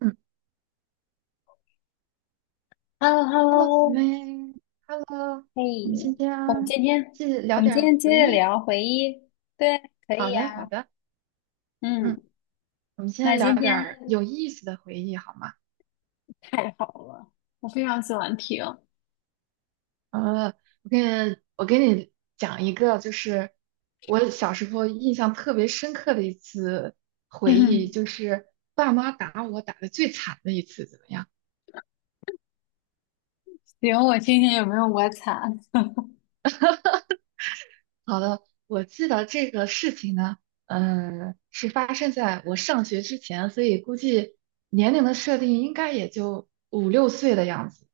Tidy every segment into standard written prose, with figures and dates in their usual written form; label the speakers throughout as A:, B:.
A: 嗯
B: h e l l o h e l l
A: ，Hello，姐
B: o
A: 妹，Hello，
B: 嘿，
A: 我们今天
B: 我们今天
A: 继续
B: 我
A: 聊
B: 们
A: 点
B: 今
A: 儿
B: 天接
A: 回
B: 着
A: 忆。
B: 聊回忆，对，可以
A: 好的，好
B: 呀、
A: 的，
B: 嗯，
A: 嗯，我们
B: 那
A: 先聊
B: 今
A: 点
B: 天
A: 儿有意思的回忆，好吗？
B: 太好了，我非常喜欢听。
A: 呃，我给你讲一个，就是我小时候印象特别深刻的一次回忆，
B: 嗯
A: 就是爸妈打我打的最惨的一次，怎么样？
B: 行，我听听有没有我惨。
A: 好的，我记得这个事情呢，嗯，是发生在我上学之前，所以估计年龄的设定应该也就五六岁的样子，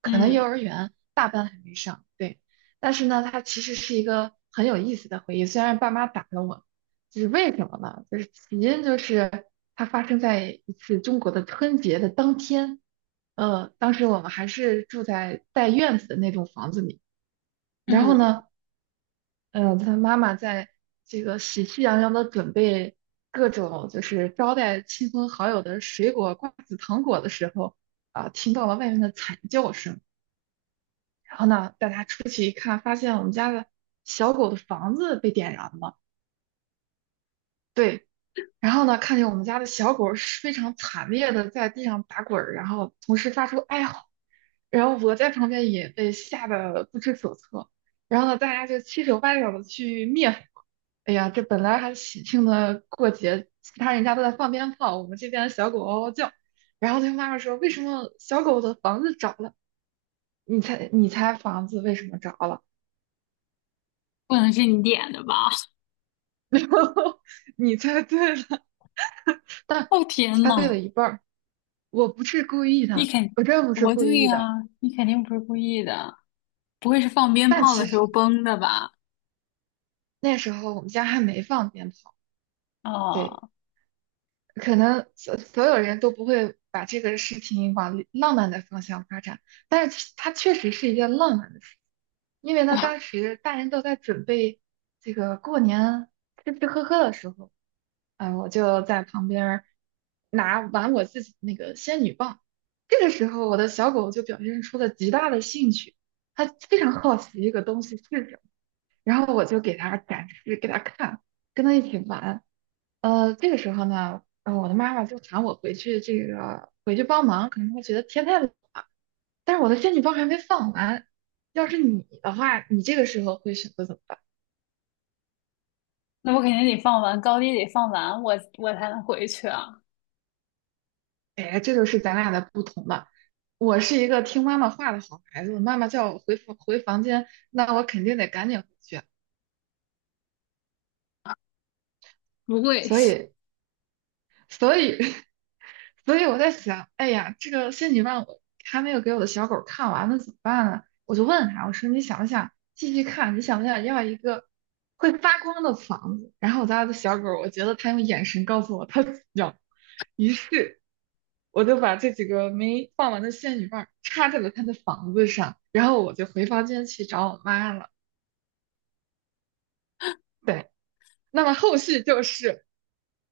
A: 可能幼儿
B: 嗯
A: 园大班还没上。对，但是呢，它其实是一个很有意思的回忆。虽然爸妈打了我，就是为什么呢？就是起因就是它发生在一次中国的春节的当天，当时我们还是住在带院子的那栋房子里，然后
B: 嗯，
A: 呢。他妈妈在这个喜气洋洋的准备各种就是招待亲朋好友的水果、瓜子、糖果的时候，啊、听到了外面的惨叫声。然后呢，带他出去一看，发现我们家的小狗的房子被点燃了。对，然后呢，看见我们家的小狗是非常惨烈的在地上打滚儿，然后同时发出哀嚎，然后我在旁边也被吓得不知所措。然后呢，大家就七手八脚的去灭火。哎呀，这本来还喜庆的过节，其他人家都在放鞭炮，我们这边的小狗嗷嗷叫。然后他妈妈说："为什么小狗的房子着了？"你猜，你猜房子为什么着了？
B: 不能是你点的吧？
A: 然后你猜对了，但
B: 哦天
A: 猜对了
B: 呐，
A: 一半儿。我不是故意
B: 你
A: 的，
B: 肯，
A: 我真不是
B: 我
A: 故
B: 对
A: 意
B: 呀、
A: 的。
B: 你肯定不是故意的，不会是放鞭
A: 但
B: 炮
A: 其
B: 的时
A: 实
B: 候崩的吧？
A: 那时候我们家还没放鞭炮，对，
B: 哦，
A: 可能所有人都不会把这个事情往浪漫的方向发展，但是它确实是一件浪漫的事，因为呢，当时大人都在准备这个过年吃吃喝喝的时候，啊、我就在旁边儿拿玩我自己的那个仙女棒，这个时候我的小狗就表现出了极大的兴趣。它非常好奇一个东西是什么。然后我就给他展示，给他看，跟他一起玩。这个时候呢，我的妈妈就喊我回去，这个回去帮忙，可能她觉得天太冷了，但是我的仙女棒还没放完。要是你的话，你这个时候会选择怎么办？
B: 那我肯定得放完，高低得放完，我才能回去啊。
A: 哎，这就是咱俩的不同了。我是一个听妈妈话的好孩子，妈妈叫我回房间，那我肯定得赶紧回去。
B: 不会，
A: 所 以，所以 所以我在想，哎呀，这个仙女棒我还没有给我的小狗看完，呢，怎么办呢？我就问他，我说你想不想继续看？你想不想要一个会发光的房子？然后我家的小狗，我觉得它用眼神告诉我它要。于是我就把这几个没放完的仙女棒插在了它的房子上，然后我就回房间去找我妈了。对。那么后续就是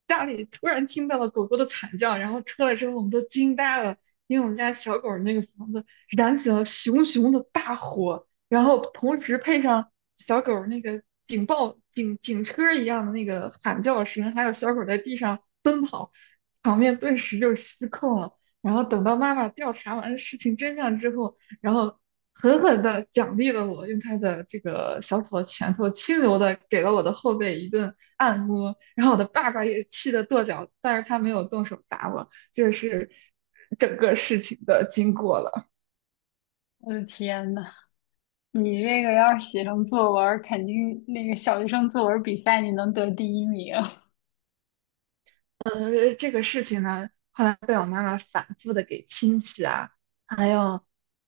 A: 家里突然听到了狗狗的惨叫，然后出来之后我们都惊呆了，因为我们家小狗儿那个房子燃起了熊熊的大火，然后同时配上小狗儿那个警报警警车儿一样的那个喊叫声，还有小狗儿在地上奔跑，场面顿时就失控了。然后等到妈妈调查完事情真相之后，然后狠狠地奖励了我，用他的这个小小的拳头轻柔地给了我的后背一顿按摩，然后我的爸爸也气得跺脚，但是他没有动手打我，这是整个事情的经过了。
B: 我的天呐，你这个要是写成作文儿肯定那个小学生作文比赛你能得第一名，
A: 这个事情呢，后来被我妈妈反复的给亲戚啊，还有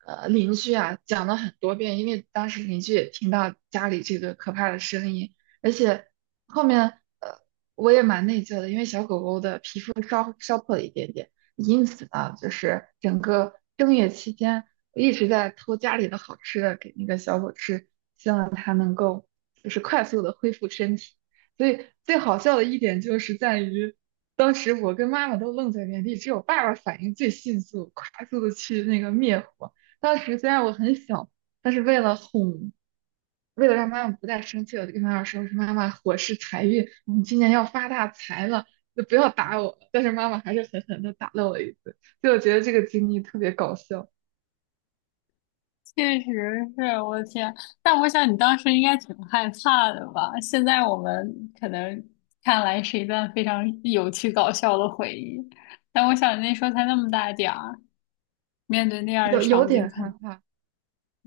A: 邻居啊讲了很多遍，因为当时邻居也听到家里这个可怕的声音，而且后面呃我也蛮内疚的，因为小狗狗的皮肤烧破了一点点，因此呢，就是整个正月期间，我一直在偷家里的好吃的给那个小狗吃，希望它能够就是快速的恢复身体。所以最好笑的一点就是在于。当时我跟妈妈都愣在原地，只有爸爸反应最迅速，快速的去那个灭火。当时虽然我很小，但是为了哄，为了让妈妈不再生气，我就跟妈妈说："我说妈妈，火是财运，我们今年要发大财了，就不要打我。"但是妈妈还是狠狠的打了我一顿，所以我觉得这个经历特别搞笑，
B: 确实是我的天。但我想你当时应该挺害怕的吧？现在我们可能看来是一段非常有趣搞笑的回忆，但我想你那时候才那么大点儿，面对那样的
A: 有有
B: 场景，
A: 点害怕，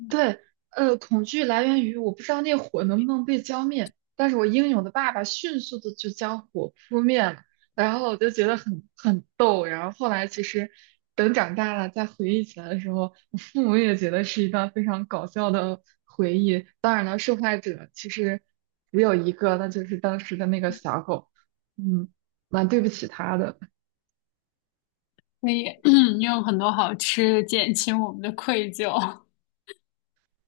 A: 对，恐惧来源于我不知道那火能不能被浇灭，但是我英勇的爸爸迅速的就将火扑灭了，然后我就觉得很逗，然后后来其实等长大了再回忆起来的时候，我父母也觉得是一段非常搞笑的回忆。当然了，受害者其实只有一个，那就是当时的那个小狗，嗯，蛮对不起他的。
B: 可以 有很多好吃的，减轻我们的愧疚。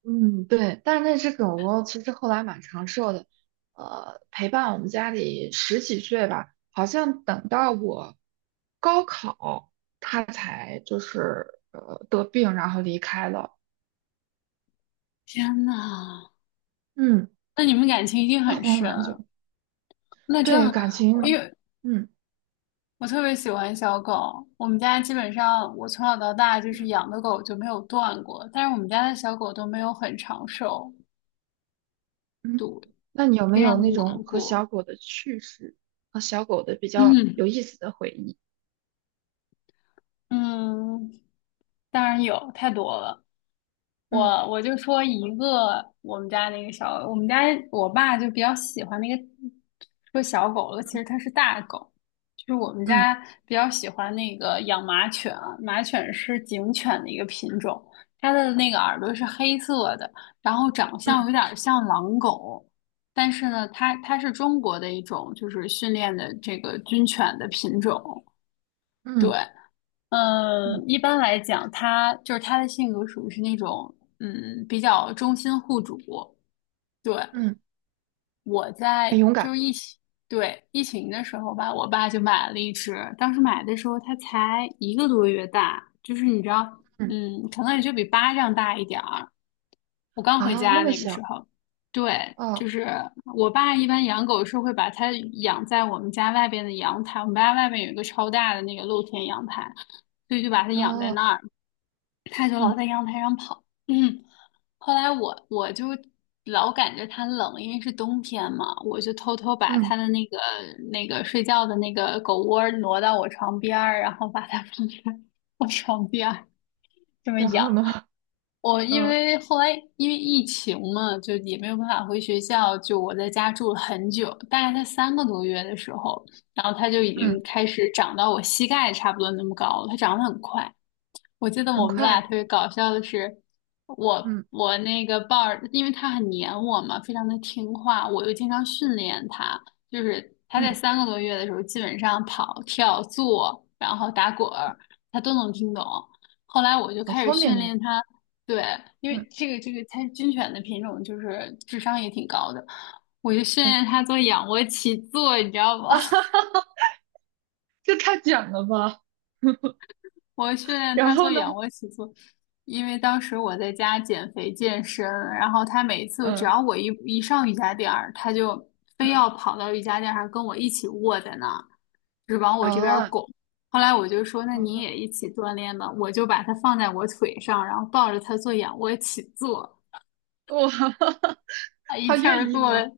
A: 嗯，对，但是那只狗狗其实后来蛮长寿的，陪伴我们家里十几岁吧，好像等到我高考才就是得病，然后离开了。
B: 天呐，
A: 嗯，
B: 那你们感情一定
A: 它
B: 很
A: 活了蛮久。
B: 深。那这
A: 对，
B: 样，
A: 感
B: 因
A: 情，
B: 为
A: 嗯
B: 我特别喜欢小狗，我们家基本上我从小到大就
A: 嗯
B: 是养的狗就没有断过，但是我们家的小狗都没有很长寿，
A: 嗯，那你有没
B: 非
A: 有
B: 常的
A: 那
B: 难
A: 种和
B: 过。
A: 小狗的趣事，和小狗的比较 有意思的回忆？
B: 嗯，当然有，太多了。
A: 嗯
B: 我就说一个我们家那个小，我们家我爸就比较喜欢那个说小狗了，其实它
A: 嗯
B: 是大狗，就是我们
A: 嗯
B: 家比较喜欢那个养马犬啊马犬是警犬的一个品种，它的那个耳朵是黑色的，然后长相有
A: 嗯
B: 点像狼狗，但是呢，它是中国的一种就是训练的这个军犬的品种，对。
A: 嗯
B: 嗯，
A: 嗯
B: 一般来讲，他就是他的性格属于是那种，嗯，比较忠心护主，
A: 嗯，
B: 对，
A: 嗯
B: 我
A: 很
B: 在
A: 勇
B: 就
A: 敢。
B: 是疫情，对，疫情的时候吧，我爸就买了一只。当时买的时候，它才一个多月大，就是你知道，
A: 嗯
B: 嗯，可能也就比巴掌大一点儿。我刚回
A: 啊，
B: 家
A: 那么
B: 那个时
A: 小。
B: 候，对，就
A: 哦。
B: 是我爸一般养狗是会把它养在我们家外边的阳台，我们家外面有一个超大的那个露天阳台，所以就把它
A: 然
B: 养在
A: 后
B: 那儿。它就老
A: 嗯
B: 在阳台上跑。嗯，后来我就老感觉它冷，因为是冬天嘛，我就偷偷把
A: 嗯，
B: 它的那个睡觉的那个狗窝挪到我床边儿，然后把它放在我床边儿这么
A: 然
B: 养。
A: 后呢，
B: 我 因
A: 嗯
B: 为后来因为疫情嘛，就也没有办法回学校，就我在家住了很久，大概在三个多月的时候，然后它就已经
A: 嗯，
B: 开始长到我膝盖差不多那么高了，它长得很快。我记得
A: 很
B: 我们
A: 快
B: 俩特
A: 的
B: 别搞笑的是，我
A: 嗯
B: 我那个豹儿，因为它很黏我嘛，非常的听话，我又经常训练它，就是它在
A: 嗯，
B: 三个多月的时候，基本上跑、跳、坐，然后打滚儿，它都能听懂。后来我就
A: 好
B: 开始
A: 聪
B: 训
A: 明哦，
B: 练它，对，因
A: 嗯
B: 为这个它军犬的品种就是智商也挺高的，我就训
A: 嗯
B: 练它做仰卧起坐，你知道吗？
A: 啊哈哈，这太简了吧，
B: 我训练
A: 然
B: 他做
A: 后呢，
B: 仰卧起坐，因为当时我在家减肥健身，然后他每次只
A: 嗯
B: 要我一上瑜伽垫儿，他就非要
A: 嗯
B: 跑到瑜伽垫上跟我一起卧在那儿，就是往我这边儿
A: 啊，
B: 拱。后来我就说，那你也
A: 我
B: 一起锻炼吧，我就把它放在我腿上，然后抱着他做仰卧起坐，
A: 我
B: 啊，一
A: 他
B: 气儿
A: 愿意
B: 做
A: 吗？
B: 了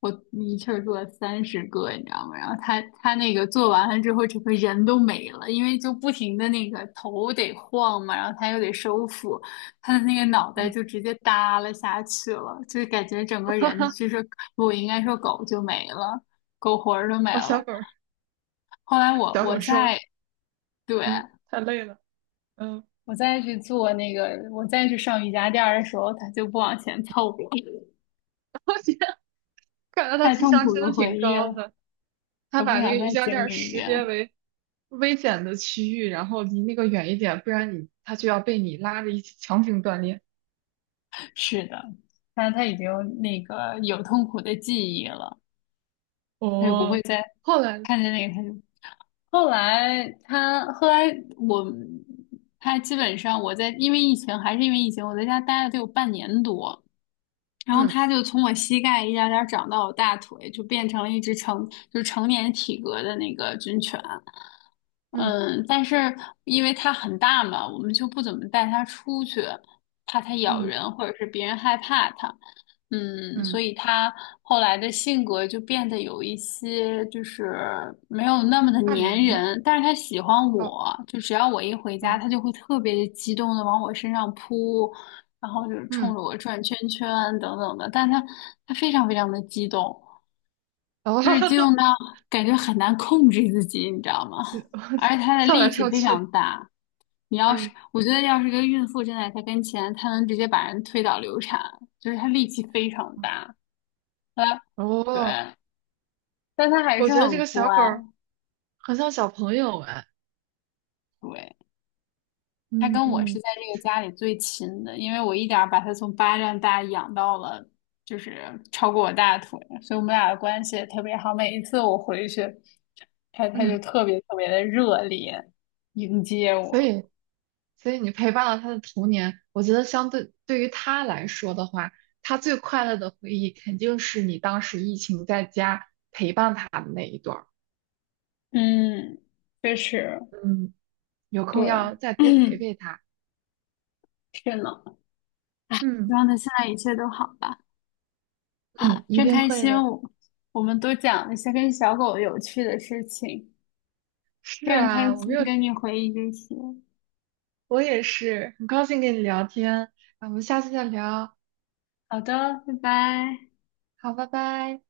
B: 我一气儿做了30个，你知道吗？然后他那个做完了之后，整个人都没了，因为就不停的那个头得晃嘛，然后他又得收腹，他的那个脑袋
A: 嗯，
B: 就直接耷拉下去了，就是感觉整 个
A: 哈
B: 人
A: 哈，
B: 就是我应该说狗就没了，狗魂儿都没
A: 把小
B: 了。
A: 狗儿
B: 后来我
A: 小
B: 我
A: 狗收
B: 再
A: 去，
B: 对，
A: 嗯，太累了，嗯，
B: 我再去做那个，我再去上瑜伽垫儿的时候，他就不往前凑了，
A: 看 来他
B: 太
A: 智
B: 痛
A: 商
B: 苦
A: 真
B: 的
A: 的挺
B: 回忆
A: 高
B: 了，
A: 的，他
B: 他
A: 把
B: 不
A: 那
B: 想
A: 个瑜
B: 再
A: 伽
B: 经
A: 垫
B: 历一
A: 识别
B: 遍。
A: 为危险的区域，然后离那个远一点，不然你他就要被你拉着一起强行锻炼。
B: 是的，但是他已经有痛苦的记忆了，他就不会
A: 哦，
B: 再
A: 后来，
B: 看见那个他就。后来他后来我他基本上我在因为疫情还是因为疫情，我在家待了得有半年多，然后
A: 嗯
B: 它就从我膝盖一点儿点儿长到我大腿，就变成了一只成就是成年体格的那个军犬。
A: 嗯
B: 嗯，但是因为它很大嘛，我们就不怎么带它出去，怕它咬
A: 嗯
B: 人或者是别人害怕它。嗯，所
A: 嗯，
B: 以它后来的性格就变得有一些就是没有那么的
A: 怕
B: 粘
A: 人吗？
B: 人，但是它喜欢
A: 哦
B: 我，就只要我一回家，
A: 哦
B: 它就会特别激动的往我身上扑，然后就是冲
A: 嗯
B: 着我转圈圈啊等等的，但他非常非常的激动，
A: 哦，
B: 就是激动 到感觉很难控制自己，你知道吗？
A: 哈
B: 而且
A: 哈，
B: 他的
A: 跳
B: 力
A: 来
B: 气
A: 跳
B: 非
A: 去
B: 常大，你 要是
A: 嗯
B: 我觉得要是个孕妇站在他跟前，他能直接把人推倒流产，就是他力气非常
A: 嗯
B: 大，他对，
A: 哦，
B: 但他还
A: 我
B: 是
A: 觉得这
B: 很
A: 个小
B: 乖，
A: 狗儿很像小朋友哎，
B: 对。他
A: 嗯
B: 跟我是
A: 嗯
B: 在这个家里最亲的，因为我一点儿把他从巴掌大养到了，就是超过我大腿，所以我们俩的关系也特别好。每一次我回去，他就
A: 嗯，
B: 特别特别的热烈迎接
A: 所
B: 我。
A: 以。所以你陪伴了他的童年，我觉得对于他来说的话，他最快乐的回忆肯定是你当时疫情在家陪伴他的那一段儿
B: 嗯，确实，
A: 嗯，有空要
B: 对，
A: 再多陪陪他。
B: 天呢。
A: 嗯
B: 希望他现在一切都好吧。啊，
A: 嗯，一
B: 真
A: 定
B: 开
A: 会
B: 心
A: 的。
B: 我，我们都讲了一些跟小狗有趣的事情，非
A: 是
B: 常开
A: 啊，我没
B: 心
A: 有，
B: 跟你回忆这些。
A: 我也是，很高兴跟你聊天。那我们下次再聊，
B: 好的，拜拜。
A: 好，拜拜。